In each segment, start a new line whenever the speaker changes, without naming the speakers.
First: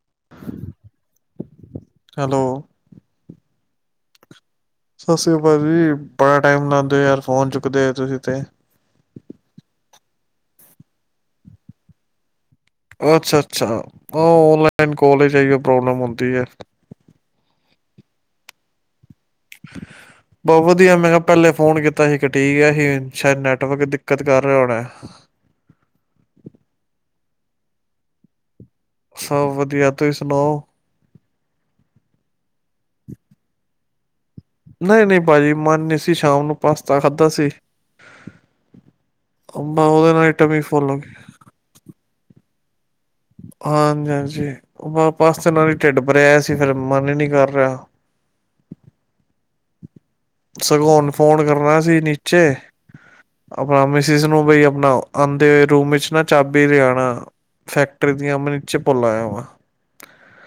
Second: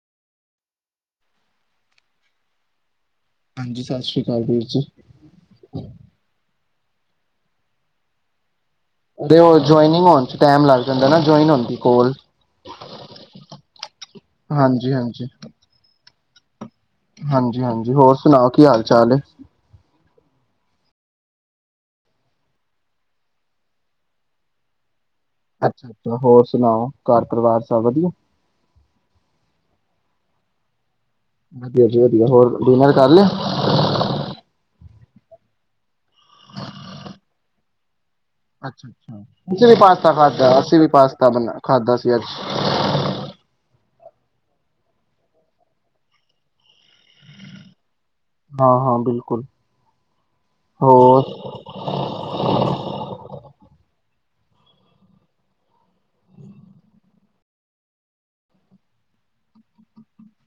[unintelligible] Hello.
ਹਾਂਜੀ, ਸਤਿ ਸ੍ਰੀ ਅਕਾਲ ਜੀ।
ਸਤਿ ਸ੍ਰੀ ਅਕਾਲ ਜੀ, ਬੜਾ ਟਾਈਮ ਨਾਲ ਤੇ ਯਾਰ ਫੋਨ ਚੁੱਕਦੇ ਓ ਤੁਸੀਂ ਤੇ।
ਤੇ ਉਹ ਜੁਆਇਨਿੰਗ ਹੋਣ ਚ ਟੈਮ ਲੱਗ ਜਾਂਦਾ ਨਾ, ਜੁਆਇਨ ਹੋਣ ਦੀ ਕੋਲ।
ਅੱਛਾ ਅੱਛਾ,
ਹਾਂਜੀ
ਔਨਲਾਈਨ ਕਾਲ
ਹਾਂਜੀ।
ਇੱਚ ਇਹੀਓ ਪ੍ਰੋਬਲਮ ਹੁੰ ਦੀ ਐ।
ਹਾਂਜੀ ਹਾਂਜੀ, ਹੋਰ ਸੁਣਾਓ ਕੀ ਹਾਲ ਚਾਲ ਐ?
ਬਹੁਤ ਵਧੀਆ ਮੈਂ ਕਿਹਾ ਪਹਿਲੇ ਫੋਨ ਕੀਤਾ ਸੀ ਕੱਟੀ ਗਿਆ ਹੀ, ਸ਼ਾਇਦ ਨੈਟਵਰਕ ਦਿੱਕਤ ਕਰ ਰਿਹਾ ਹੋਣਾ।
ਅੱਛਾ ਅੱਛਾ ਹੋਰ ਸੁਣਾਓ, ਘਰ ਪਰਿਵਾਰ ਸਭ ਵਧੀਆ?
ਸਭ ਵਧੀਆ ਤੁਸੀਂ ਸੁਣਾਓ।
ਵਧੀਆ ਜੀ, ਵਧੀਆ ਹੋਰ ਡਿਨਰ ਕਰ ਲਿਆ।
ਨਈਂ ਨਈਂ ਭਾਜੀ ਮਨ ਨਹੀਂ ਸੀ, ਸ਼ਾਮ ਨੂੰ ਪਾਸਤਾ ਖਾਧਾ ਸੀ।
ਅੱਛਾ ਅੱਛਾ, ਅਸੀਂ ਵੀ
ਬਸ
ਪਾਸਤਾ
ਉਹਦੇ ਨਾਲ ਹੀ
ਖਾਧਾ
ਟਮੀ
ਅਸੀਂ ਵੀ
ਫੁੱਲ ਹੋ ਗਈ,
ਪਾਸਤਾ ਬਣ ਖਾਧਾ ਸੀ ਅੱਜ
ਹਾਂਜੀ ਹਾਂਜੀ, ਉਹ ਪਾਸਤਾ ਨਾਲ ਹੀ ਢਿੱਡ ਭਰਿਆ ਸੀ ਫਿਰ ਮਨ ਹੀ ਨੀਂ ਕਰ ਰਿਹਾ।
ਹਾਂ ਹਾਂ ਬਿਲਕੁਲ।
ਸਗੌਂ ਹੁਣ
ਹੋਰ
ਫੋਨ ਕਰਨਾ ਸੀ ਨੀਚੇ ਆਪਣਾ ਮਿ ਸਸ ਨੂੰ ਬ ਆਪਣਾ ਆਦੇ ਹੋਏ, ਰੂਮ ਵਿੱਚ ਨਾ ਚਾਬੀ ਲੈ ਆਣਾ ਫੈਕਟਰੀ ਦੀਆਂ ਮੈਂ ਨੀਚੇ ਭੁੱਲ ਆਇਆ ਵਾਂ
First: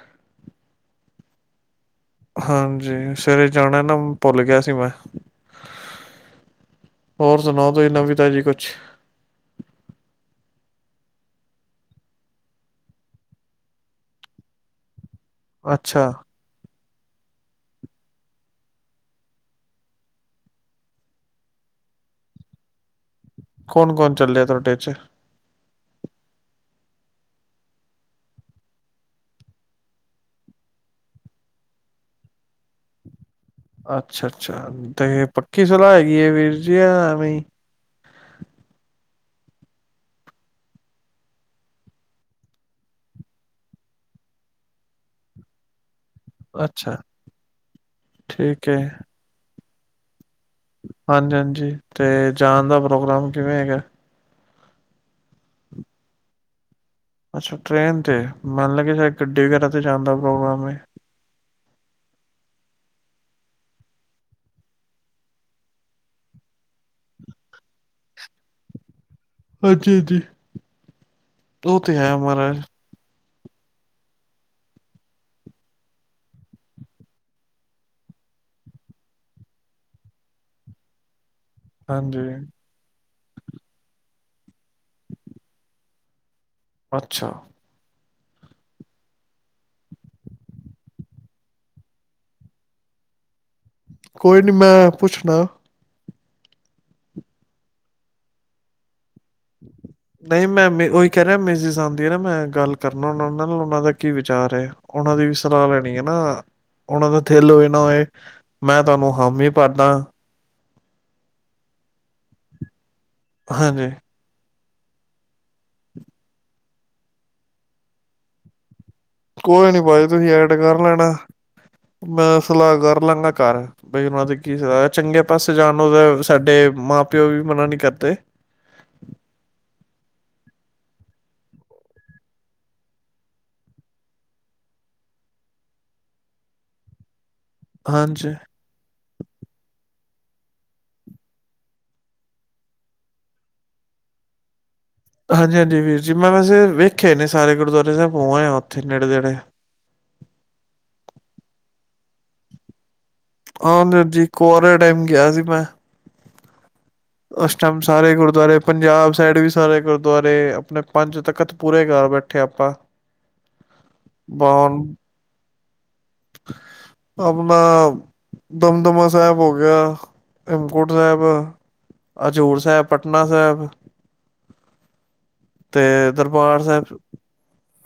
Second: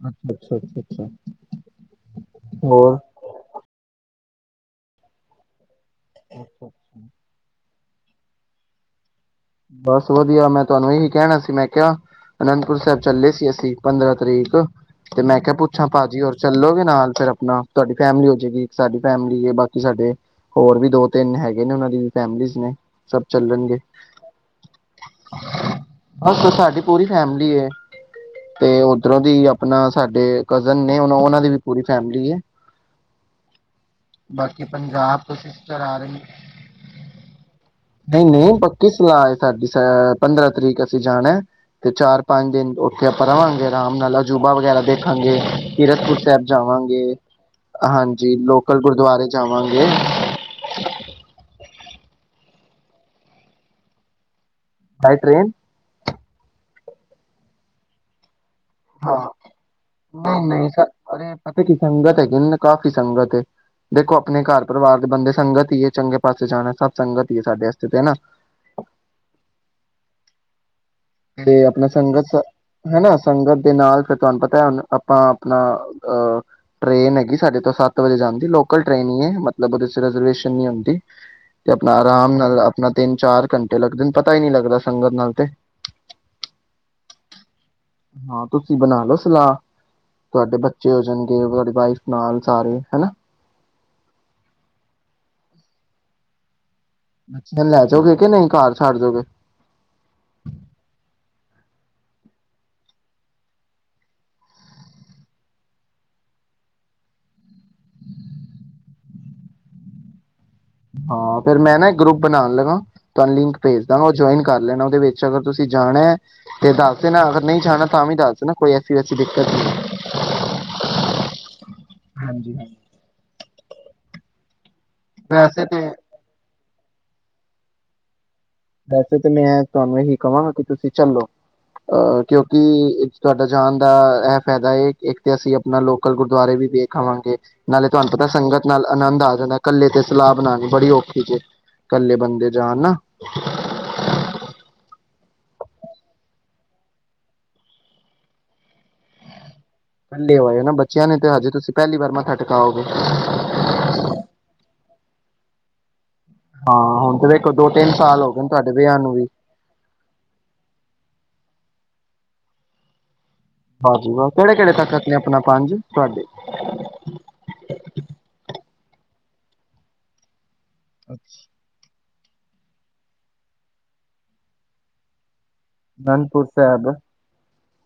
ਅੱਛਾ ਅੱਛਾ ਅੱਛਾ ਅੱਛਾ।
ਹਾਂਜੀ
ਹੋਰ
ਸਵੇਰੇ ਜਾਣਾ ਨਾਂ ਭੁੱਲ ਗਿਆ ਸੀ ਮੈਂ। ਹੋਰ ਸੁਣਾਉ। ਕੋਈ ਨਵੀ ਤਾਜੀ ਕੁਛ
ਬਸ ਵਧੀਆ ਮੈਂ ਤੁਆਨੂੰ ਇਹੀ ਕਹਿਣਾ ਸੀ, ਮੈਂ ਕਿਹਾ ਅਨੰਦਪੁਰ ਸਾਹਿਬ ਚੱਲੇ ਸੀ, ਅਸੀਂ ਪੰਦਰਾਂ ਤਰੀਕ ਤੇ ਮੈਂ ਕਿਹਾ ਪੁੱਛਾਂ
ਅੱਛਾ
ਭਾਜੀ ਹੋਰ ਚੱਲੋਗੇ। ਨਾਲ ਫਿਰ ਆਪਣਾ ਤੁਆਡੀ ਫੈਮਿਲੀ ਹੋ ਜਾਏਗੀ, ਇੱਕ ਸਾਡੀ ਫੈਮਿਲੀ ਬਾਕੀ ਸਾਡੇ ਹੋਰ ਵੀ ਦੋ ਤਿੰਨ ਹੈਗੇ ਨੇ ਉਹਨਾਂ ਦੀ ਫੈਮਲੀਸ ਨੇ ਸਭ ਚੱਲਣਗੇ।
ਤੁਆਡੇ ਚ
ਬਸ ਸਾਡੀ ਪੂਰੀ ਫੈਮਲੀ ਐ ਤੇ ਓਧਰੋਂ ਦੀ ਆਪਣਾ ਸਾਡੇ ਕਜ਼ਨ ਨੇ ਉਹਨਾਂ ਦੀ ਵੀ ਪੂਰੀ ਫੈਮਲੀ ਐ।
ਅੱਛਾ ਅੱਛਾ ਤੇ ਪੱਕੀ
ਸਿਸਟਰ
ਸਲਾਹ
ਆ
ਹੈਗੀ
ਰਹੀ
ਏ ਵੀਰ ਜੀ ਆ ਐਵੇਂ।
ਆ ਸਾਡੀ ਅ ਪੰਦਰਾਂ ਤਰੀਕ ਅਸੀਂ ਜਾਣਾ ਤੇ ਚਾਰ-ਪੰਜ ਦਿਨ ਉੱਥੇ ਆਪਾਂ ਰਵਾਂਗੇ, ਆਰਾਮ ਨਾਲ ਅਜੂਬਾ ਵਗੈਰਾ ਦੇਖਾਂਗੇ ਕੀਰਤਪੁਰ ਸਾਹਿਬ
ਅੱਛਾ
ਜਾਵਾਂਗੇ ਹਾਂਜੀ
ਠੀਕ ਹੈ
ਲੋਕਲ ਗੁਰਦੁਆਰੇ ਜਾਵਾਂਗੇ ਵਾਂਗ
ਹਾਂਜੀ ਹਾਂਜੀ ਤੇ ਜਾਣ ਦਾ ਪ੍ਰੋਗਰਾਮ ਕਿਵੇਂ ਹੈਗਾ
ਬਾਏ ਟ੍ਰੇਨ
ਅੱਛਾ ਟ੍ਰਰੇਨ ਤੇ ਮੰਨ ਲੱਗਿਆ ਸ਼ਾਇਦ
ਹਾਂ,
ਗੱਡੀ ਵਗੈਰਾ ਤੇ ਜਾਣ ਦਾ
ਨਈਂ
ਪ੍ਰੋਗਰਾਮ
ਨਈਂ
ਹੈ
ਸਾਰੇ ਪਤਾ ਕੀ ਸੰਗਤ ਹੈਗੀ ਕਿ ਕਾਫੀ ਸੰਗਤ ਹੈ ਦੇਖੋ ਆਪਣੇ ਘਰ ਪਰਿਵਾਰ ਦੇ ਬੰਦੇ ਸੰਗਤ ਈ ਐ, ਚੰਗੇ ਪਾਸੇ ਜਾਣਾ ਸਭ ਸੰਗਤ ਈ ਐ ਸਾਡੇ ਵਸਤੇ ਤੇ ਨਾਂ।
ਹਾਂਜੀ ਹਾਂਜੀ।
ਤੇ
ਉਹ
ਆਪਣਾ
ਹੈ
ਸੰਗਤ
ਮਹਾਰਾਜ
ਹੈ ਨਾਂ। ਸੰਗਤ ਦੇ ਨਾਲ ਫਿਰ ਤੁਆਨੂੰ ਪਤਾ ਆਪਾਂ ਆਪਣਾ ਅ ਟ੍ਰੇਨ ਹੈਗੀ ਸਾਡੇ ਤੋਂ ਸੱਤ ਵਜੇ ਜਾਂਦੀ ਲੋਕਲ ਟ੍ਰੇਨ ਈ ਐ, ਮਤਲਬ ਉਹਦੇ ਚ ਰਿਜ਼ਰਵੇਸ਼ਨ ਨੀਂ ਹੁੰਦੀ। ਤੇ ਆਪਣਾ
ਹਾਂਜੀ
ਆਰਾਮ ਨਾਲ ਆਪਣਾ ਤਿੰਨ-ਚਾਰ ਘੰਟੇ ਲੱਗਦੇ ਨੇ ਪਤਾ ਹੀ ਨਈਂ ਲੱਗਦਾ ਸੰਗਤ ਨਾਲ ਤੇ
ਅੱਛਾ।
ਹਾਂ ਤੁਸੀਂ ਬਣਾ ਲੋ ਸਲਾਹ, ਤੁਹਾਡੇ ਬੱਚੇ ਹੋ ਜਾਣਗੇ, ਤੁਹਾਡੀ ਵਾਈਫ ਨਾਲ, ਸਾਰੇ ਹਨਾ।
ਕੋਈ ਨੀ ਮੈਂ ਪੁੱਛਣਾ।
ਬੱਚੀਆਂ ਨੂੰ ਲੈ ਜਾਓਗੇ ਕੇ ਨਹੀਂ? ਘਰ ਛੱਡ ਜੋਗੇ?
ਆਂਦੀ ਹੇ ਨਾ ਮੈਂ ਗੱਲ ਕਰਨਾ ਉਹਨਾਂ ਨਾਲ, ਉਹਨਾਂ ਦਾ ਕੀ ਵਿਚਾਰ ਏ? ਉਹਨਾਂ ਦੀ ਵੀ ਸਲਾਹ ਲੈਣੀ ਹੈ ਨਾ, ਉਹਨਾਂ ਦਾ ਦਿਲ ਹੋਏ ਨਾ ਹੋਏ, ਮੈਂ ਤੁਹਾਨੂੰ ਹਾਮ ਹੀ ਭਰਦਾ।
ਹਾਂ, ਫਿਰ ਮੈਂ ਨਾ ਇੱਕ ਗਰੁੱਪ ਬਣਾਉਣ ਲਗਾ ਤੁਹਾਨੂੰ ਲਿੰਕ ਭੇਜ
ਹਾਂਜੀ
ਦਾਂਗਾ, ਉਹ ਜਆਇਨ ਕਰ ਲੈਣਾ ਉਹਦੇ ਵਿੱਚ ਅਗਰ ਤੁਸੀਂ ਜਾਣਾ ਏ ਤੇ ਦੱਸ ਦੇਣਾ, ਅਗਰ ਨਹੀਂ ਜਾਣਾ ਤਾਂ ਵੀ ਦੱਸ ਦੇਣਾ ਕੋਈ ਐ
ਕੋਈ ਨੀ ਭਾਜੀ, ਤੁਸੀਂ ਐਡ ਕਰ ਲੈਣਾ, ਮੈਂ
ਹਾਂਜੀ
ਸਲਾਹ
ਹਾਂਜੀ
ਕਰ ਲਾਂਗਾ ਘਰ, ਬਈ ਉਹਨਾਂ ਦੀ ਕੀ ਸਲਾਹ ਚੰਗੇ ਪਾਸੇ ਜਾਣ ਨੂੰ ਤੇ ਸਾਡੇ ਮਾਂ ਪਿਓ ਵੀ ਮਨਾ ਨਹੀਂ ਕਰਦੇ।
ਵੈਸੇ ਤੇ ਮੈਂ ਤੁਹਾਨੂੰ ਇਹੀ ਕਵਾਂਗਾ ਕਿ ਤੁਸੀਂ ਚੱਲੋ, ਅਹ ਕਿਉਂਕਿ ਤੁਹਾਡਾ ਜਾਣ ਦਾ ਇਹ ਫਾਇਦਾ ਹੈ ਇੱਕ ਤਾਂ ਅਸੀਂ ਆਪਣਾ ਲੋਕਲ ਗੁਰਦੁਆਰੇ ਵੀ ਵੇਖ ਆਵਾਂਗੇ। ਨਾਲੇ ਤੁਹਾਨੂੰ ਪਤਾ
ਹਾਂਜੀ
ਸੰਗਤ ਨਾਲ ਆਨੰਦ ਆ ਜਾਂਦਾ ਏ, ਕੱਲੇ ਤੇ ਸਲਾਹ ਬਣਾਣੀ ਬੜੀ ਔਖੀ ਜੇ, ਇਕੱਲੇ ਬੰਦੇ ਜਾਣ ਨਾ। [inaudible]
ਹਾਂਜੀ-ਹਾਂਜੀ ਵੀਰ ਜੀ, ਮੈਂ ਵੈਸੇ ਵੇਖੇ ਨੇ ਸਾਰੇ ਗੁਰਦੁਆਰੇ ਸਾਹਿਬ, ਹੋ ਆਯਾ ਆ ਉੱਥੇ ਨੇੜੇ ਤੇੜੇ।
ਇਕੱਲੇ ਹੋਏ ਨਾ, ਬੱਚਿਆਂ ਨੇ ਤੇ ਹਜੇ ਤੁਸੀਂ ਪਹਿਲੀ ਵਾਰ ਮੱਥਾ ਟਿਕਾਓਗੇ।
ਹਾਂਜੀਜੀ ਕੁਆਰੇਆਂ ਟਾਈਮ ਗਿਆ ਸੀ ਮੈਂ।
ਹਾਂ ਹੁਣ ਤੇ ਵੇਖੋ
ਉਸ
ਦੋ
ਟਾਈਮ
ਤਿੰਨ
ਸਾਰੇ
ਸਾਲ ਹੋ ਗਏ ਨੇ
ਗੁਰਦੁਆਰੇ,
ਤੁਹਾਡੇ ਵਿਆਹ
ਪੰਜਾਬ
ਨੂੰ
ਸਾਈਡ ਵੀ ਸਾਰੇ ਗੁਰਦੁਆਰੇ ਆਪਣੇ ਪੰਜ ਤਖਤ ਪੂਰੇ ਕਰ ਬੈਠੇ ਆਪਾਂ।
ਹਾਂਜੀ, ਕਿਹੜੇ-ਕਿਹੜੇ
ਬਨ
ਤਖ਼ਤ ਨੇ ਆਪਣਾ? ਪੰਜ ਤੁਹਾਡੇ
ਆਪਣਾ ਦਮਦਮਾ ਸਾਹਿਬ ਹੋ ਗਿਆ ਹੇਮਕੁੰਟ ਸਾਹਿਬ। ਹਜ਼ੂਰ ਸਾਹਿਬ, ਪਟਨਾ ਸਾਹਿਬ। ਤੇ ਦਰਬਾਰ ਸਾਹਿਬ।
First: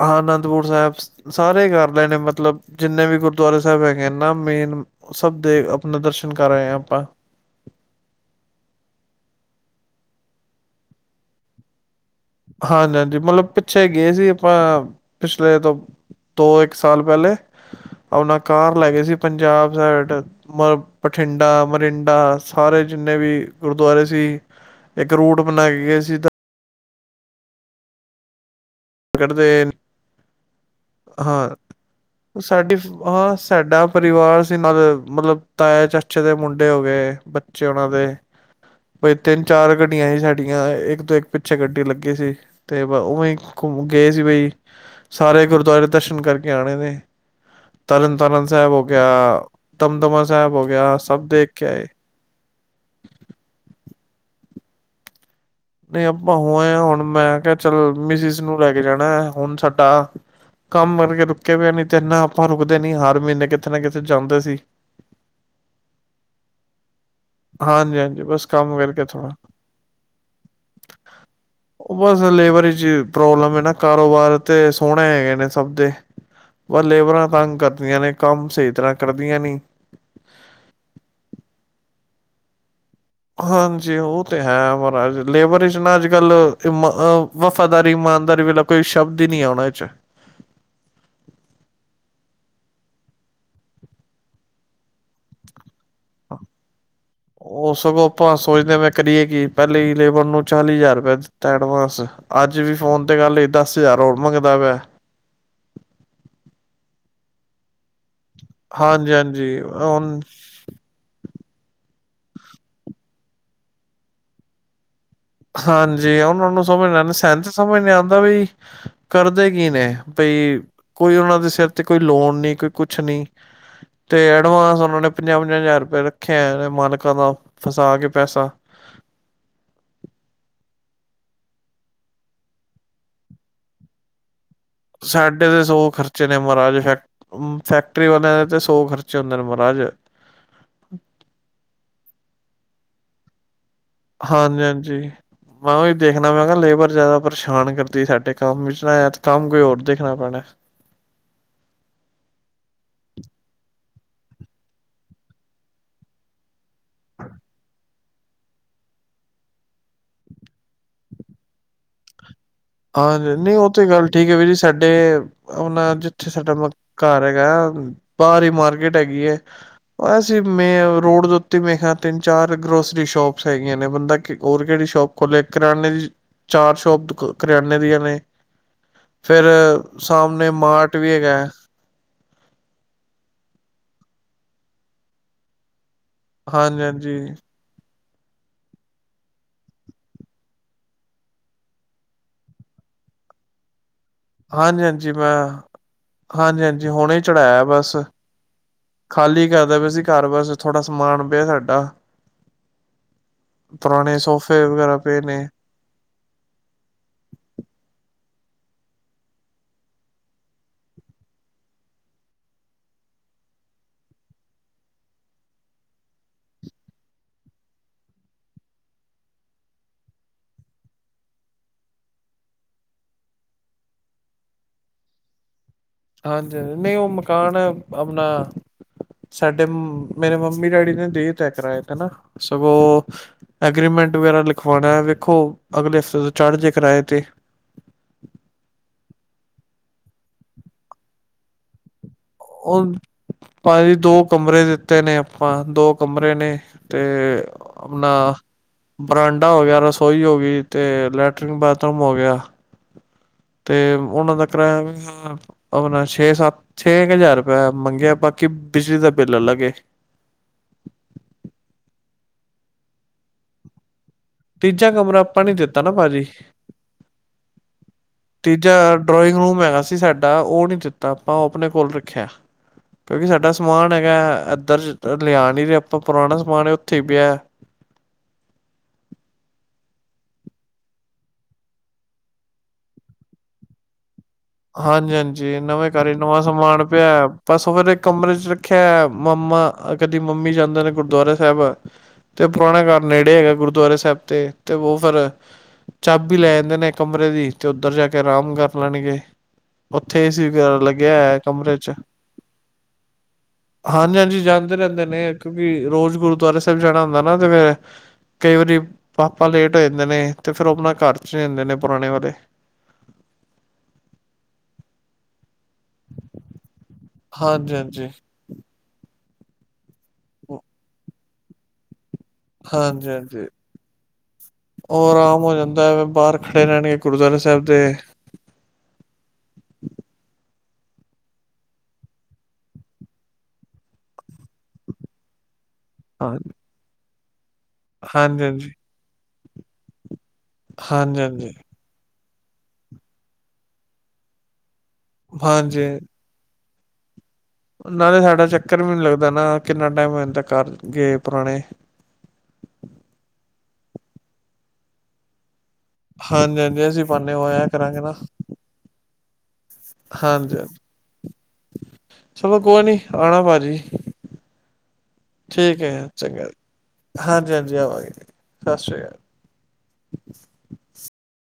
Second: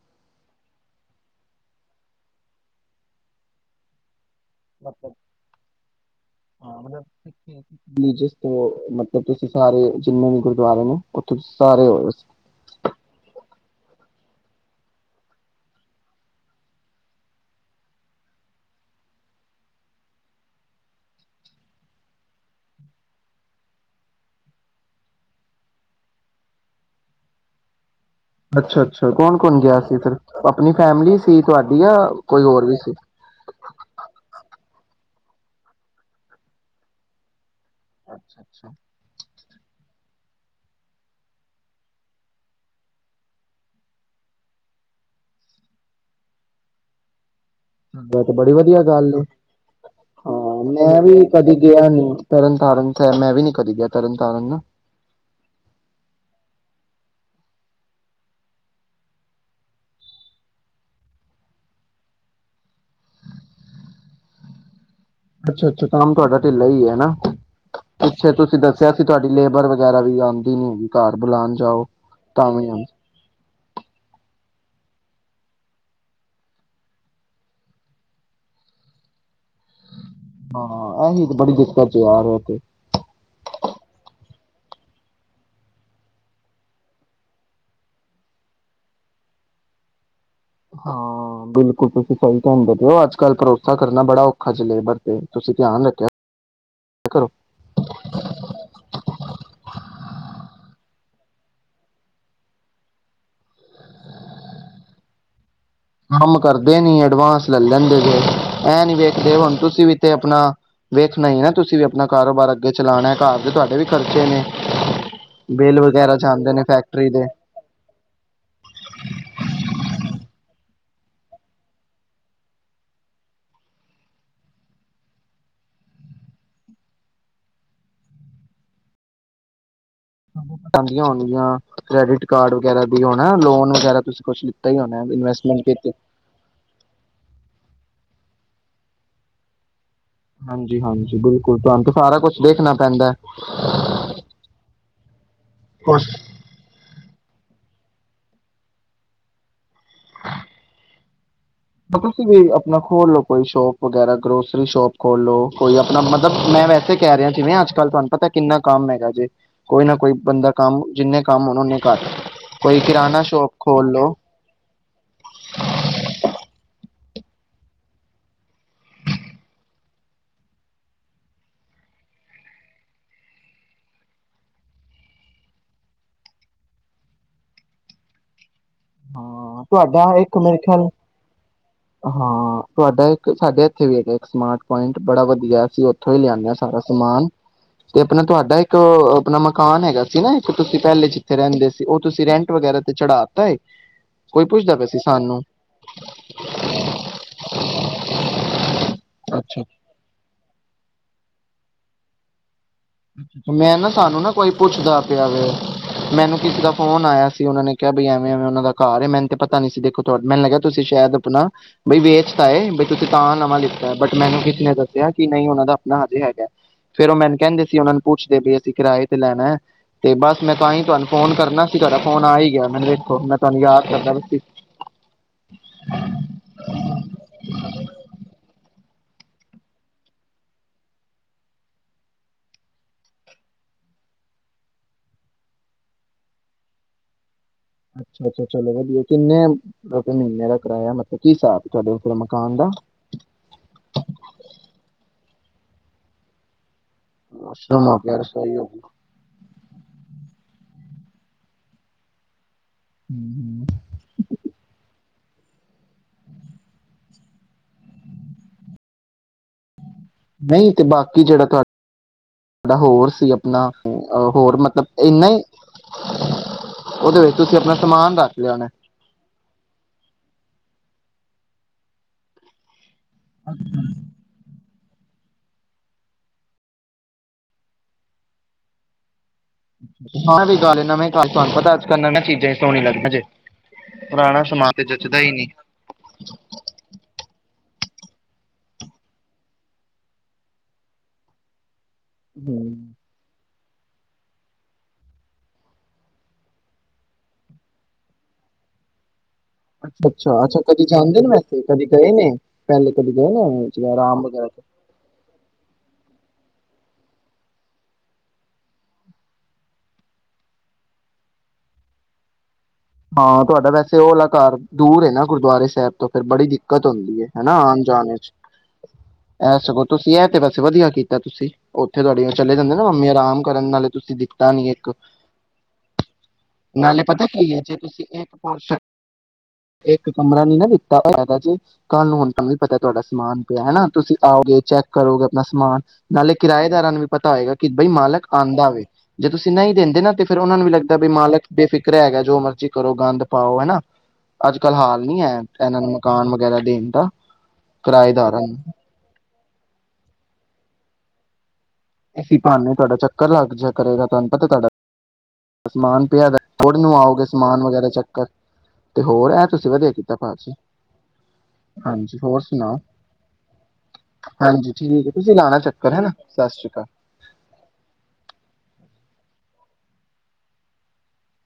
ਹਾਂ ਅਨੰਦਪੁਰ ਸਾਹਿਬ, ਸਾਰੇ ਕਰ ਲਏ ਨੇ ਮਤਲਬ ਜਿੰਨੇ ਵੀ ਗੁਰਦੁਆਰੇ ਸਾਹਿਬ ਹੈਗੇ ਨੇ। ਨਾ ਮੇਨ ਸਭ ਦੇ ਅ ਨਦਰਸ਼
ਹਾਂ ਰਿਲੀਜੀਅਸਟ ਮਤਲਬ ਤੁਸੀਂ ਸਾਰੇ ਜਿੰਨੇ ਵੀ ਗੁਰਦਆਰੇ ਨੇ, ਉੱਥੇ ਸਾਰੇ ਹੋ ਆਏ।
ਹਾਂਜੀ-ਹਾਂਜੀ ਮਤਲਬ ਪਿੱਛੇ ਗਏ ਸੀ ਆਪਾਂ ਪਿਛਲੇ ਤੋਂ ਦੋ ਇੱਕ ਸਾਲ ਪਹਿਲੇ, ਆਪਣਾ ਕਾਰ ਲੈ ਗਏ ਸੀ ਪੰਜਾਬ ਸਾਈਡ ਮ ਬਠਿੰਡਾ, ਮਰਿੰਡਾ ਸਾਰੇ ਜਿੰਨੇ ਵੀ ਗੁਰਦੁਆਰੇ ਸੀ, ਇੱਕ ਰੂਟ ਬਣਾ ਕੇ ਗਏ ਸੀ।
ਅੱਛਾ-ਅੱਛਾ ਕੌਣ-ਕੌਣ
ਕਰਦੇ
ਗਿਆ ਸੀ ਫਿਰ? ਆਪਣੀ ਫੈਮਿਲੀ ਸੀ
ਹਾਂ
ਤੁਹਾਡੀ ਯਾ ਕੋਈ ਹੋਰ ਵੀ ਸੀ?
ਤੇ ਨਾਲ ਮਤਲਬ ਤਾਯਾ, ਚਾਚੇ ਦੇ ਮੁੰਡੇ ਹੋ ਗਏ ਬ ਬਚੇ ਉਹਨਾਂ ਦੇ,
ਅੱਛਾ,
ਬਈ ਤਿੰਨ ਚਾਰ ਗੱਡੀਆਂ ਸੀ ਸਾਡੀਆਂ ਇੱਕ ਤੋਂ ਇੱਕ ਪਿੱਛੇ ਗੱਡੀ ਲੱਗੀ ਸੀ ਅਤੇ ਉਵੇਂ ਹੀ ਘੁੰਮਣ ਗਏ ਸੀ ਬਈ ਸਾਰੇ ਗੁਰਦੁਆਰੇ ਦਰਸ਼ਨ ਕਰਕੇ ਆਣੇ ਨੇ। ਤਰਨ
ਇਹ ਤੇ
ਤਾਰਨ
ਬੜੀ
ਸਾਹਿਬ ਹੋ
ਵਧੀਆ
ਗਿਆ
ਗੱਲ ਏ
ਦਮਦਮਾ ਸਾਹਿਬ ਹੋ
ਹਾਂ
ਗਿਆ
ਮੈਂ
ਸਭ
ਵੀ
ਦੇਖ
ਕਦੀ
ਕੇ ਆਏ
ਗਿਆ ਨੀ ਤਰਨ ਤਾਰਨ ਸਾਹਿਬ ਤੇ ਮੈਂ ਵੀ ਨੀ ਗਿਆ ਤਰਨ ਤਾਰਨ ਨਾਂ।
ਨਈਂ ਆਪਾਂ ਹੋ ਆਏ ਹੁਣ ਮੈਂ ਕਿਹਾ ਚੱਲ ਮਿਸਿਸ ਨੂੰ ਲੈ ਕੇ ਜਾਣਾ, ਹੁਣ ਸਾਡਾ ਕੰਮ ਕਰਕੇ ਰੁਕੇ ਪਏ ਆਂ ਤੇ ਇਨ੍ਹਾਂ ਆਪਾਂ ਰੁਕਦੇ ਨੀ ਹਰ ਮਹੀਨੇ ਕਿਥੇ ਨਾ ਕਿਥੇ ਜਾਂਦੇ ਸੀ।
ਅੱਛਾ, ਅੱਛਾ ਕੰਮ ਤੁਆਡਾ ਢਿੱਲਾ ਈ ਹੈ ਹਨਾਂ
ਹਾਂਜੀ, ਹਾਂਜੀ ਬਸ ਕੰਮ ਕਰਕੇ ਥੋੜਾ
ਲੇਬਰ ਵਗੈਰਾ ਵੀ ਆਉਂਦੀ ਨੀ ਹੈਗੀ ਘਰ ਬੁਲਾਉਣ ਜਾਓ ਤਾਂ
ਲੇਬਰ
ਵੀ
ਵਿਚ
ਆਉਂਦੀ।
ਪ੍ਰੋਬਲਮ ਐ ਨਾਂ ਕਾਰੋਬਾਰ ਤੇ ਸੋਹਣੇ ਹੈਗੇ ਨੇ ਸਭ ਦੇ ਪਰ ਲੇਬਰਾਂ ਤੰਗ ਕਰਦੀਆਂ ਨੇ, ਕੰਮ ਸਹੀ ਤਰ੍ਹਾਂ ਕਰਦੀਆਂ ਨੀਂ।
ਹਾਂ ਅਹੀ ਤੇ ਬੜੀ ਦਿੱਕਤ ਆਰ ਕੇ [unintelligible]
ਹਾਂਜੀ ਉਹ ਤੇ ਹੈ ਮਹਾਰਾਜ, ਲੇਬਰ ਵਿਚ ਨਾ ਅੱਜ-ਕੱਲ ਇਮ ਵਫ਼ਾਦਾਰੀ ਇਮਾਨਦਾਰੀ ਵੀਚ ਕੋਈ ਸ਼ਬਦ ਈ ਨੀਂ ਆ ਉਹਨਾ ਵਿਚ
ਹਾਂ, ਬਿਲਕੁਲ ਬਿਲਕੁਲ ਸਹੀ ਕਹਿੰਦੇ ਪਏਓ ਅੱਜ ਕੱਲ ਭਰੋਸਾ ਕਰਨਾ ਬੜਾ ਔਖਾ ਚ ਲੇਬਰ ਤੇ ਤੁਸੀਂ ਧਿਆਨ ਰੱਖ
ਉਹ ਸਗੋਂ ਆਪਾਂ ਸੋਚਦੇ ਮੈਂ ਕਰੀਏ ਕਿ ਪਹਿਲੀ ਲੇਬਰ ਨੂੰ ਚਾਲੀ ਹਜ਼ਾਰ ਰੁਪਆ ਐਡਵਾਂਸ ਅੱਜ ਵੀ ਫੋਨ ਤੇ ਗੱਲ ਹੋਈ ਦਸ ਹਜ਼ਾਰ ਹੋਣ ਮੰਗਦਾ ਪਿਆ
ਕੰਮ ਕਰਦੇ ਨੀ ਐਡਵਾਂਸ ਲੈ ਲੈਂਦੇ ਨੇਂ ਐਂ ਨੀ
ਹਾਂਜੀ
ਵੇਖਦੇ ਹੁਣ
ਹਾਂਜੀ
ਤੁਸੀਂ ਵੀ ਆਪਣਾ ਵੇਖਣਾ ਈ ਐ ਤੁਸੀਂ ਵੀ ਆਪਣਾ ਕਾਰੋਬਾਰ ਅੱਗੇ ਚਲਾਣਾ, ਘਰ ਦੇ ਤੁਹਾਡੇ ਵੀ ਖਰਚੇ ਨੇ। ਬਿੱਲ
ਹਾਂਜੀ
ਵਗੈਰਾ
ਉਨ੍ਹਾਂ
ਜਾਂਦੇ ਨੇ
ਨੂੰ ਸਮਝ ਨ
ਫੈਕਟਰੀ
ਆਂ
ਦੇ
ਸੈਨੂੰ ਤੇ ਸਮਝ ਨੀਂ ਆਂਦਾ ਬੀ ਕਰਦੇ ਕੀ ਨੇ ਬਈ ਕੋਈ ਉਹਨਾਂ ਦੇ ਸਿਰ ਤੇ ਕੋਈ ਲੋਨ ਨੀ ਕੋਈ ਕੁਛ ਨੀ, ਤੇ ਐਡਵਾਂਸ ਉਹਨਾਂ ਨੇ ਪੰਜਾਹ, -ਪੰਜਾਹ ਹਜ਼ਾਰ ਰੁਪਏ ਰੱਖੇ ਐ ਇਹ ਮਾਲਕਾਂ ਦਾ ਫਸਾ ਕੇ ਪੈਸਾ।
ਪਾਂ ਦੀਆਂ ਹੋਣਗੀਆਂ, ਕ੍ਰੈਡਿਟ ਕਾਰਡ ਵਗੈਰਾ ਵੀ ਹੋਣਾ ਲੋਨ ਵਗੈਰਾ ਤੁਸੀਂ ਕੁਛ ਲਿ
ਸਾਡੇ ਤੇ ਸੌ ਖਰਚੇ ਨੇ ਮਹਾਰਾਜ, ਫੈਕ ਫੈ ਫੈਕਟਰੀ ਵਾਲਿਆਂ ਦੇ ਤੇ ਸੌ ਖਰਚੇ ਹੁੰਦੇ ਨੇ, ਮਹਾਰਾਜ।
ਹਾਂਜੀ ਹਾਂਜੀ ਬਿਲਕੁਲ, ਤੁਆਨੂੰ ਤੇ ਸਾਰਾ ਕੁਛ ਦੇਖਣਾ ਪੈਂਦਾ।
ਹਾਂਜੀ ਹਾਂਜੀ, ਮੈਂ ਉਹੀ
ਕੁਛ
ਦੇਖਣਾ ਮੈਂ ਕਿਹਾ ਲੇਬਰ ਜ਼ਿਆਦਾ ਪਰੇਸ਼ਾਨ ਕਰਦੀ ਸਾਡੇ ਕੰਮ ਵਿੱਚ ਨਾ ਜਾਂ, ਤੇ ਕੰਮ ਕੋਈ ਹੋਰ ਦੇਖਣਾ ਪੈਣਾ।
ਤੁਸੀਂ ਵੀ ਆਪਣਾ ਖੋਲ ਲੋ ਕੋਈ ਸ਼ੋਪ ਵਗੈਰਾ, ਗਰੋਸਰੀ ਸ਼ੋਪ ਖੋਲ ਲੋ ਕੋਈ ਆਪਣਾ ਮਤਲਬ, ਮੈਂ ਵੈ ਤੇ ਕਹਿ ਰਿਹਾ, ਜਿਵੇਂ ਅੱਜ ਕੱਲ ਤੁਹਾ ਪਤਾ ਕਿੰਨਾ ਕੰਮ ਹੈਗਾ ਜੇ, ਕੋਈ ਨਾ ਕੋਈ ਬੰਦਾ ਕੰਮ ਜਿੰਨੇ ਕੰਮ ਹੋਣ ਓਨੇ ਘੱਟ ਕੋਈ ਕਿਰਾਣਾ
ਹਾਂਜੀ,
ਸ਼ੋਪ
ਨ੍ਹੀਂ ਉਹ ਤੇ
ਖੋਲ ਲੋ
ਗੱਲ ਠੀਕ ਐ ਵੀਰ ਜੀ ਸਾਡੇ ਆਪਣਾ ਜਿੱਥੇ ਸਾਡਾ ਮਕਾ ਘਰ ਹੈਗਾ ਆ, ਬਾਹਰ ਈ ਮਾਰਕੀਟ ਹੈਗੀ ਐ, ਵੇਸੇ ਮੇਨ ਰੋਡ ਦੇ ਉੱਤੇ ਮੈਂ ਕਿਹਾ ਤਿੰਨ-ਚਾਰ ਗਰੋਸਰੀ ਸ਼ੋਪਸ ਹੈਗੀਆਂ ਨੇ, ਬੰਦਾ ਕਿ ਹੋਰ ਕਿਹੜੀ ਸ਼ੋਪ ਖੋਲੇ ਕਰਿਆਨੇ ਦੀ ਚਾਰ ਸ਼ੋਪ ਗ ਕਰਿਆਨੇ ਦੀਆਂ ਨੇ ਫਿਰ
ਹਾਂ ਤੁਹਾਡਾ ਇੱਕ
ਸਾਹਾਮਣੇ
ਮੇਰੇ
ਮਾਰਟ ਵੀ ਹੈਗਾ ਆ।
ਤੁਆਡਾ ਇੱਕ ਸਾਡੇ ਇੱਥੇ ਵੀ ਹੈਗਾ ਇੱਕ ਸਮਾਰਟ ਪੁਆਇੰਟ, ਬੜਾ ਵਧੀਆ ਅਸੀਂ ਉ ਥੋਂ ਹੀ ਲਿਆਣੇ ਆ, ਸਾਰਾ
ਹਾਂਜੀ-ਹਾਂਜੀ।
ਸਮਾਨ ਤੇ ਆਪਣਾ ਤੁਆਡਾ ਇੱਕ ਆਪਣਾ ਮਕਾਨ ਹੈਗਾ ਸੀਨਾਂ ਇੱਕ ਤੁਸੀਂ ਪਹਿਲੇ ਜਿੱਥੇ ਰਹਿੰਦੇ ਸੀ, ਉਹ ਤੁਸੀਂ ਰੈਂਟ ਵਗੈਰਾ ਤੇ ਚੜਾ ਤਾ ਐ
ਹਾਂਜੀ- ਹਾਂਜੀ ਮੈਂ, ਹਾਂਜੀ- ਹਾਂਜੀ ਹੁਣੇ ਹੀ ਚੜ੍ਹਾਇਆ ਬਸ, ਖਾਲੀ
ਅੱਛਾ
ਕਰ ਦੇ ਪਈ ਸੀ ਘਰ, ਬਸ ਥੋੜਾ ਸਮਾਨ ਪਿਆ ਸਾਡਾ ਡਾ
ਮੈਂ ਨਾ ਸਾਨੂੰ ਨਾ ਕੋਈ
ਵਗੈਰਾ
ਪੁੱਛਦਾ
ਪਏ
ਪਿਆ ਵ,
ਨੇ
ਮੈਨੂੰ ਕਿਸੇ ਦਾ ਫੋਨ ਆਇਆ ਸੀ ਉਹਨਾਂ ਨੇ ਕਿਹਾ ਬਈ ਐਵੇ ਇਵੇਂ ਇਵੇਂ ਉਹਦਾ ਘਰ ਆ, ਮੈਨੂੰ ਤਾਂ ਪਤਾ ਨੀ ਸੀ ਦੇਖੋ ਮੈਨੂੰ ਲੱਗਿਆ ਤੁਸੀਂ ਸ਼ਾਇਦ ਆਪਣਾ ਬਈ ਵੇਚ ਤਾਂਏ, ਬਈ ਤੁਸੀਂ ਤਾਂ ਨਵਾਂ ਲਿੱਤਾ ਆ, ਬਟ ਮੈਨੂੰ ਕਿਸੇ ਨੇ ਦੱਸਿਆ ਕਿ ਨਹੀਂ, ਉਹਨਾਂ ਦਾ ਆਪਣਾ ਹਜੇ ਹੈਗਾ। ਫੇਰ ਉਹ ਮੈਨੂੰ ਕਹਿੰਦੇ ਉਹਨਾ ਨੂੰ ਪੁੱਛਦੇ ਵੀ, ਅਸੀਂ ਕਿਰਾਏ ਤੇ ਲੈਣਾ ਆ ਤੇ ਬਸ ਮੈਂ ਤਾਂਹੀ ਤੁਹਾਨੂੰ ਫੋਨ ਕਰਨਾ ਸੀ। ਤੁਹਾਡਾ ਫੋਨ ਆ ਹੀ ਗਿਆ ਮੈਨੂੰ ਦੇੇਖੋ ਮੈਂ ਤੁਹਾਨੂੰ ਯਾਦ ਕਰਦਾ
ਹਾਂਜੀ- ਹਾਂਜੀ, ਨਹੀਂ ਉਹ ਮਕਾਨ ਆਪਣਾ ਸਾਡੇ ਮੇ ਮੇਰੇ ਮੰਮੀ ਡੈਡੀ ਨੇ ਦੇ ਦਿੱਤਾ ਕਿਰਾਏ ਤੇ ਨਾ, ਸਗੋਂ ਅਗਰੀਮੈਂਟ ਵਗੈਰਾ ਲਿਖਵਾਉਣਾ। ਵੇਖੋ, ਅਗਲੇ ਹਫ਼ਤੇ ਤੋਂ ਚੜ ਜੇ ਕਿਰਾਏ ਤੇ।
ਅੱਛਾ- ਅੱਛਾ ਚਲੋ ਵਧੀਆ, ਕਿੰਨੇ ਰੁਪਏ ਮਹੀਨੇ ਦਾ ਕਿਰਾਇਆ ਮਤਲਬ ਕੀ ਹਿਸਾਬ ਚਲੋ ਆ ਤੁਹਾਡੇ ਮਕਾਨ ਦਾ?
ਉਹ ਭਾਜੀ ਦੋ ਕਮਰੇ ਦਿੱਤੇ ਨੇ ਪਾਂ ਦੋ ਕਮਰੇ ਨੇ ਤੇ
ਰੂਮ ਹੋ
ਆਪਣਾ
ਗਿਆ ਰਸੋਈ ਹੋ ਗਈ।
ਬਰਾਂਡਾ ਹੋ ਗਿਆ। ਰਸੋਈ ਹੋ ਗਈ। ਅਤੇ ਲੈਟਰਿਨ, ਬਾਥਰੂਮ ਹੋ ਗਿਆ ਤੇ
ਹੂੰ
ਤੇ ਉਹਨਾਂ ਦਾ ਕਰਾਇਆ ਵੀ ਆਪਣਾ ਛੇ -ਸੱਤ ਛੇ ਕਾ, ਹਜ਼ਾਰ ਰੁਪਇਆ ਮੰਗਿਆ ਬਾਕੀ ਬਿਜਲੀ ਦਾ ਬਿੱਲ ਅਲੱਗ ਏ।
ਨਹੀਂ ਤੇ ਬਾਕੀ ਜਿਹੜਾ ਤੁਹਾਡਾ ਜਿਹੜਾ ਹੋਰ ਸੀ ਆਪਣਾ ਹੋਰ ਮਤਲਬ
ਤੀਜਾ ਕਮਰਾ
ਇੰਨਾ ਹੀ,
ਆਪਾਂ ਨੀ ਦਿੱਤਾ ਨਾ ਭਾਜੀ
ਉਹਦੇ ਵਿੱਚ ਤੁਸੀਂ ਆਪਣਾ ਸਮਾਨ ਰੱਖ ਲਿਆ ਹੋਣਾ।
ਤੀਜਾ, ਡਰਇੰਗ ਰੂਮ ਹੈਗਾ ਸੀ ਸਾਡਾ। ਉਹ ਨੀ ਦਿੱ ਤਾਂ ਆਪਾਂ ਆਪਣੇ ਕੋਲ ਹੀ ਰੱਖਿਆ। ਕਿਉਂਕਿ ਸਾਡਾ ਸਮਾਨ ਹੈਗਾ, ਅੱ ਇੱਧਰ ਲਿਆ ਨੀ, ਵੀ ਆਪਣਾ ਪੁਰਾਣਾ ਸਮਾਨ ਉੱਥੇ ਹੀ ਪਿਆ।
ਆ ਵੀ ਗੱਲ ਨਵੇਂ ਘਰ ਚ ਤੁਹਾਨੂੰ ਪਤਾ ਅੱਜ ਕੱਲ ਨਵੀਆਂ ਚੀਜ਼ਾਂ ਹੀ ਸੋਹਣੀਆਂ ਲੱਗਦੀਆਂ ਜੇ। ਪੁਰਾਣਾ ਸਮਾਨ ਤੇ ਜਚਦਾ ਹੀ ਨਹੀਂ।
ਹਾਂਜੀ-ਹਾਂਜੀ, ਨਵੇਂ ਘਰ ਵਿੱਚ, ਨਵਾਂ ਸਮਾਨ ਪਿਆ। ਬਸ, ਉਹ ਫਿਰ ਇੱਕ ਕਮਰੇ 'ਚ ਰੱਖਿਆ। ਮੰਮਾ, ਕਦੀ ਮੰਮੀ ਜਾਂਦੇ ਨੇ ਗੁਰਦੁਆਰਾ ਸਾਹਿਬ ਤੇ
ਹੂੰ।
ਪੁਰਾਣੇ ਘਰ ਨੇੜੇ ਹੈਗਾ। ਗੁਰੂ ਗੁਰਦੁਆਰੇ ਸਾਹਿਬ ਤੇ, ਤੇ ਉਹ ਫਿਰ, ਚਾਬੀ ਲੈ ਜਾਂਦੇ ਨੇ ਕਮਰੇ ਦੀ ਤੇ ਉੱਧਰ ਜਾ ਕੇ ਆਰਾਮ ਕਰ ਲੈਣਗੇ।
ਅੱਛਾ-ਅੱਛਾ,
ਉੱਥੇ ਏ
ਅੱਛਾ
ਸੀ
ਅੱਛਾ
ਵਗੈਰਾ
ਕਦੀ
ਲੱਗਿਆ
ਜਾਂਦੇ ਨੇ
ਹੈ
ਵੈਸੇ
ਕਮਰੇ
ਕਦੀ
ਚ।
ਗਏ ਨੇ ਪਹਿਲੇ ਕਦੀ ਗਏ ਨੇ ਰਾਮ
ਹਾਂਜੀ-ਹਾਂਜੀ,
ਵਗੈਰਾ ਤੇ
ਜਾਂਦੇ ਰਹਿੰਦੇ ਨੇ ਕਿਉਂਕਿ ਰੋਜ਼ ਗੁਰਦੁਆਰੇ ਸਾ ਤਦ ਜਾਣਾ ਹੁੰਦਾ ਨਾ ਤੇ ਫਿਰ, ਕਈ ਵਾਰੀ ਪਾਪਾ ਲੇਟ ਹੋ ਜਾਂਦੇ ਨੇ ਤੇ ਫੇਰ ਉਹ ਆਪਣੇ ਘਰ ਚ ਹੁੰਦੇ ਨੇ ਪੁਰਾਣੇ ਵਾਲੇ।
ਹਾਂ, ਤੁਹਾਡਾ ਵੈਸੇ ਉਹ ਵਾਲਾ ਘਰ ਦੂਰ ਹੈ ਨਾ ਗੁਰਦੁਆਰੇ ਸਾਹਿਬ ਤੋਂ ਫੇਰ ਬੜੀ ਦਿੱਕਤ ਦਿੱਕਤ ਹੁੰਦੀ ਹੈ। ਹਨਾ,
ਹਾਂਜੀ ਹਾਂਜੀ
ਆਉਣ-ਜਾਣ ਵਿੱਚ ਔ ਸਾਗੌ ਤੁਸੀਂ ਇਹ ਤੇ ਵੈਸੇ ਵਧੀਆ ਕੀਤ ਤਾਂ ਤੁਸੀਂ, ਉਹ ਤੇ ਤੁਹਾਡੇ ਚਲੇ ਜਾਂਦੇ ਨਾ, ਮੰਮੀ
ਹਾਂਜੀ
ਆਰਾਮ
ਹਾਂਜੀ
ਕਰਨ ਨਾਲੇ ਤੁਸੀਂ ਦਿੱਤਾ ਨੀ ਇੱਕ।
ਉਹ ਆਰਾਮ ਹੋ ਜਾਂਦਾ ਐਵੇਂ ਬਾਹਰ ਖੜੇ ਰਹਿਣਗੇ
ਨਾਲੇ ਪਤਾ
ਗੁਰਦੁਆਰਾ
ਕੀ ਐ
ਸਾਹਿਬ
ਜੇ
ਦੇ
ਤੁਸੀਂ ਇੱਕ ਪੋਰਸ਼ਨ, ਇੱਕ ਕਮਰਾ ਨੀ ਨਾ ਦਿ ਤਾਂ ਇਹ ਹੈਗਾ ਜੀ, ਕੱਲ ਨੂੰ ਹੁਨ ਤੁਹਾਨੂੰ ਪਤਾ ਤੁਹਾਡਾ ਸਮਾਨ ਪਿਆ ਹੈ। ਤੁਸੀਂ ਆਓਗੇ ਚੈੱਕ ਕਰੋਗੇ ਅਪਨਾ ਸਮਾਨ।
ਹਾਂ
ਨਾਲੇ ਕਿਰਾਏਦਾਰਾਂ ਨੂੰ ਪਤਾ ਹੋਏਗਾ। ਕਿ ਬਈ
ਹਾਂਜੀ
ਮਾਲਕ ਆਂਦਾ
ਹਾਂਜੀ
ਵੇ। ਜੇ ਤੁਸੀਂ ਨਈ ਦਿੰਦੇ ਨਾ ਤੇ ਫਿਰ ਉਹ ਨੂੰ ਵੀ ਲੱਗਦਾ, ਬਈ
ਹਾਂਜੀ
ਮਾਲਕ
ਹਾਂਜੀ
ਬੇਫਿਕਰਾ ਹੈਗਾ। ਜੋ ਮਰਜ਼ੀ ਜ ਕਰੋ ਗੰਦ ਪਾਓ। ਹੈਨਾ, ਅੱਜ ਕਲ੍ਹੱ ਹਾਲ ਨੀ ਹੈ। ਇਹਨਾਂ ਨੂੰ
ਹਾਂਜੀ
ਮਕਾਨ ਵਗੈਰਾ [inaudible] ਦੇਨਦਾ
ਨਾਲੇ ਸਾਡਾ ਚੱਕਰ ਵੀ ਨੀ ਲੱਗਦਾ ਨਾ। ਕਿੰਨਾ ਟਾਈਮ ਹੋ ਜਾਂਦਾ, ਘਰ ਗਏ ਪੁਰਾਣੇ।
ਏਸੀ ਬਹਾਨੇ ਤੁਹਾਡਾ ਚੱਕਰ ਲੱਗ ਜੇਆ ਕਰੇਗਾ। ਤੁਹਾਨੂੰ ਪਤਾ ਤੁਹਾਡਾ ਇਹ ਸਮਾਨ ਪਿਆ ਦਾ
ਹਾਂਜੀ
[unintelligible]
ਹਾਂਜੀ
ਨੂੰ
ਅਸੀਂ
ਆਓਗੇ
ਪਾਨੇ
ਸਮਾਨ
ਹੋਇਆ
ਵਗੈਰਾ ਚੱਕਣ ਤੇ ਹੋਰ ਐ
ਹਾਂਜੀ-ਹਾਂਜੀ।
ਹਾਂਜੀ ਹੋਰ
ਚਲੋ
ਸੁਣਾਓ
ਕੋਈ ਨੀ ਆਣਾ ਭਾਜੀ।
ਹਾਂਜੀ ਠੀਕ ਹੈ ਤੁਸੀਂ ਲਾਣਾ
ਠੀਕ ਏ,
ਚੱਕਰ ਹਨਾ
ਚੰਗਾ
ਸਤਿ ਸ਼੍ਰੀ ਅਕਾਲ
ਜੀ। ਹਾਂਜੀ-ਹਾਂਜੀ, ਆਵਾਂਗੇ। ਸਤਿ ਸ੍ਰੀ ਅਕਾਲ। [inaudible]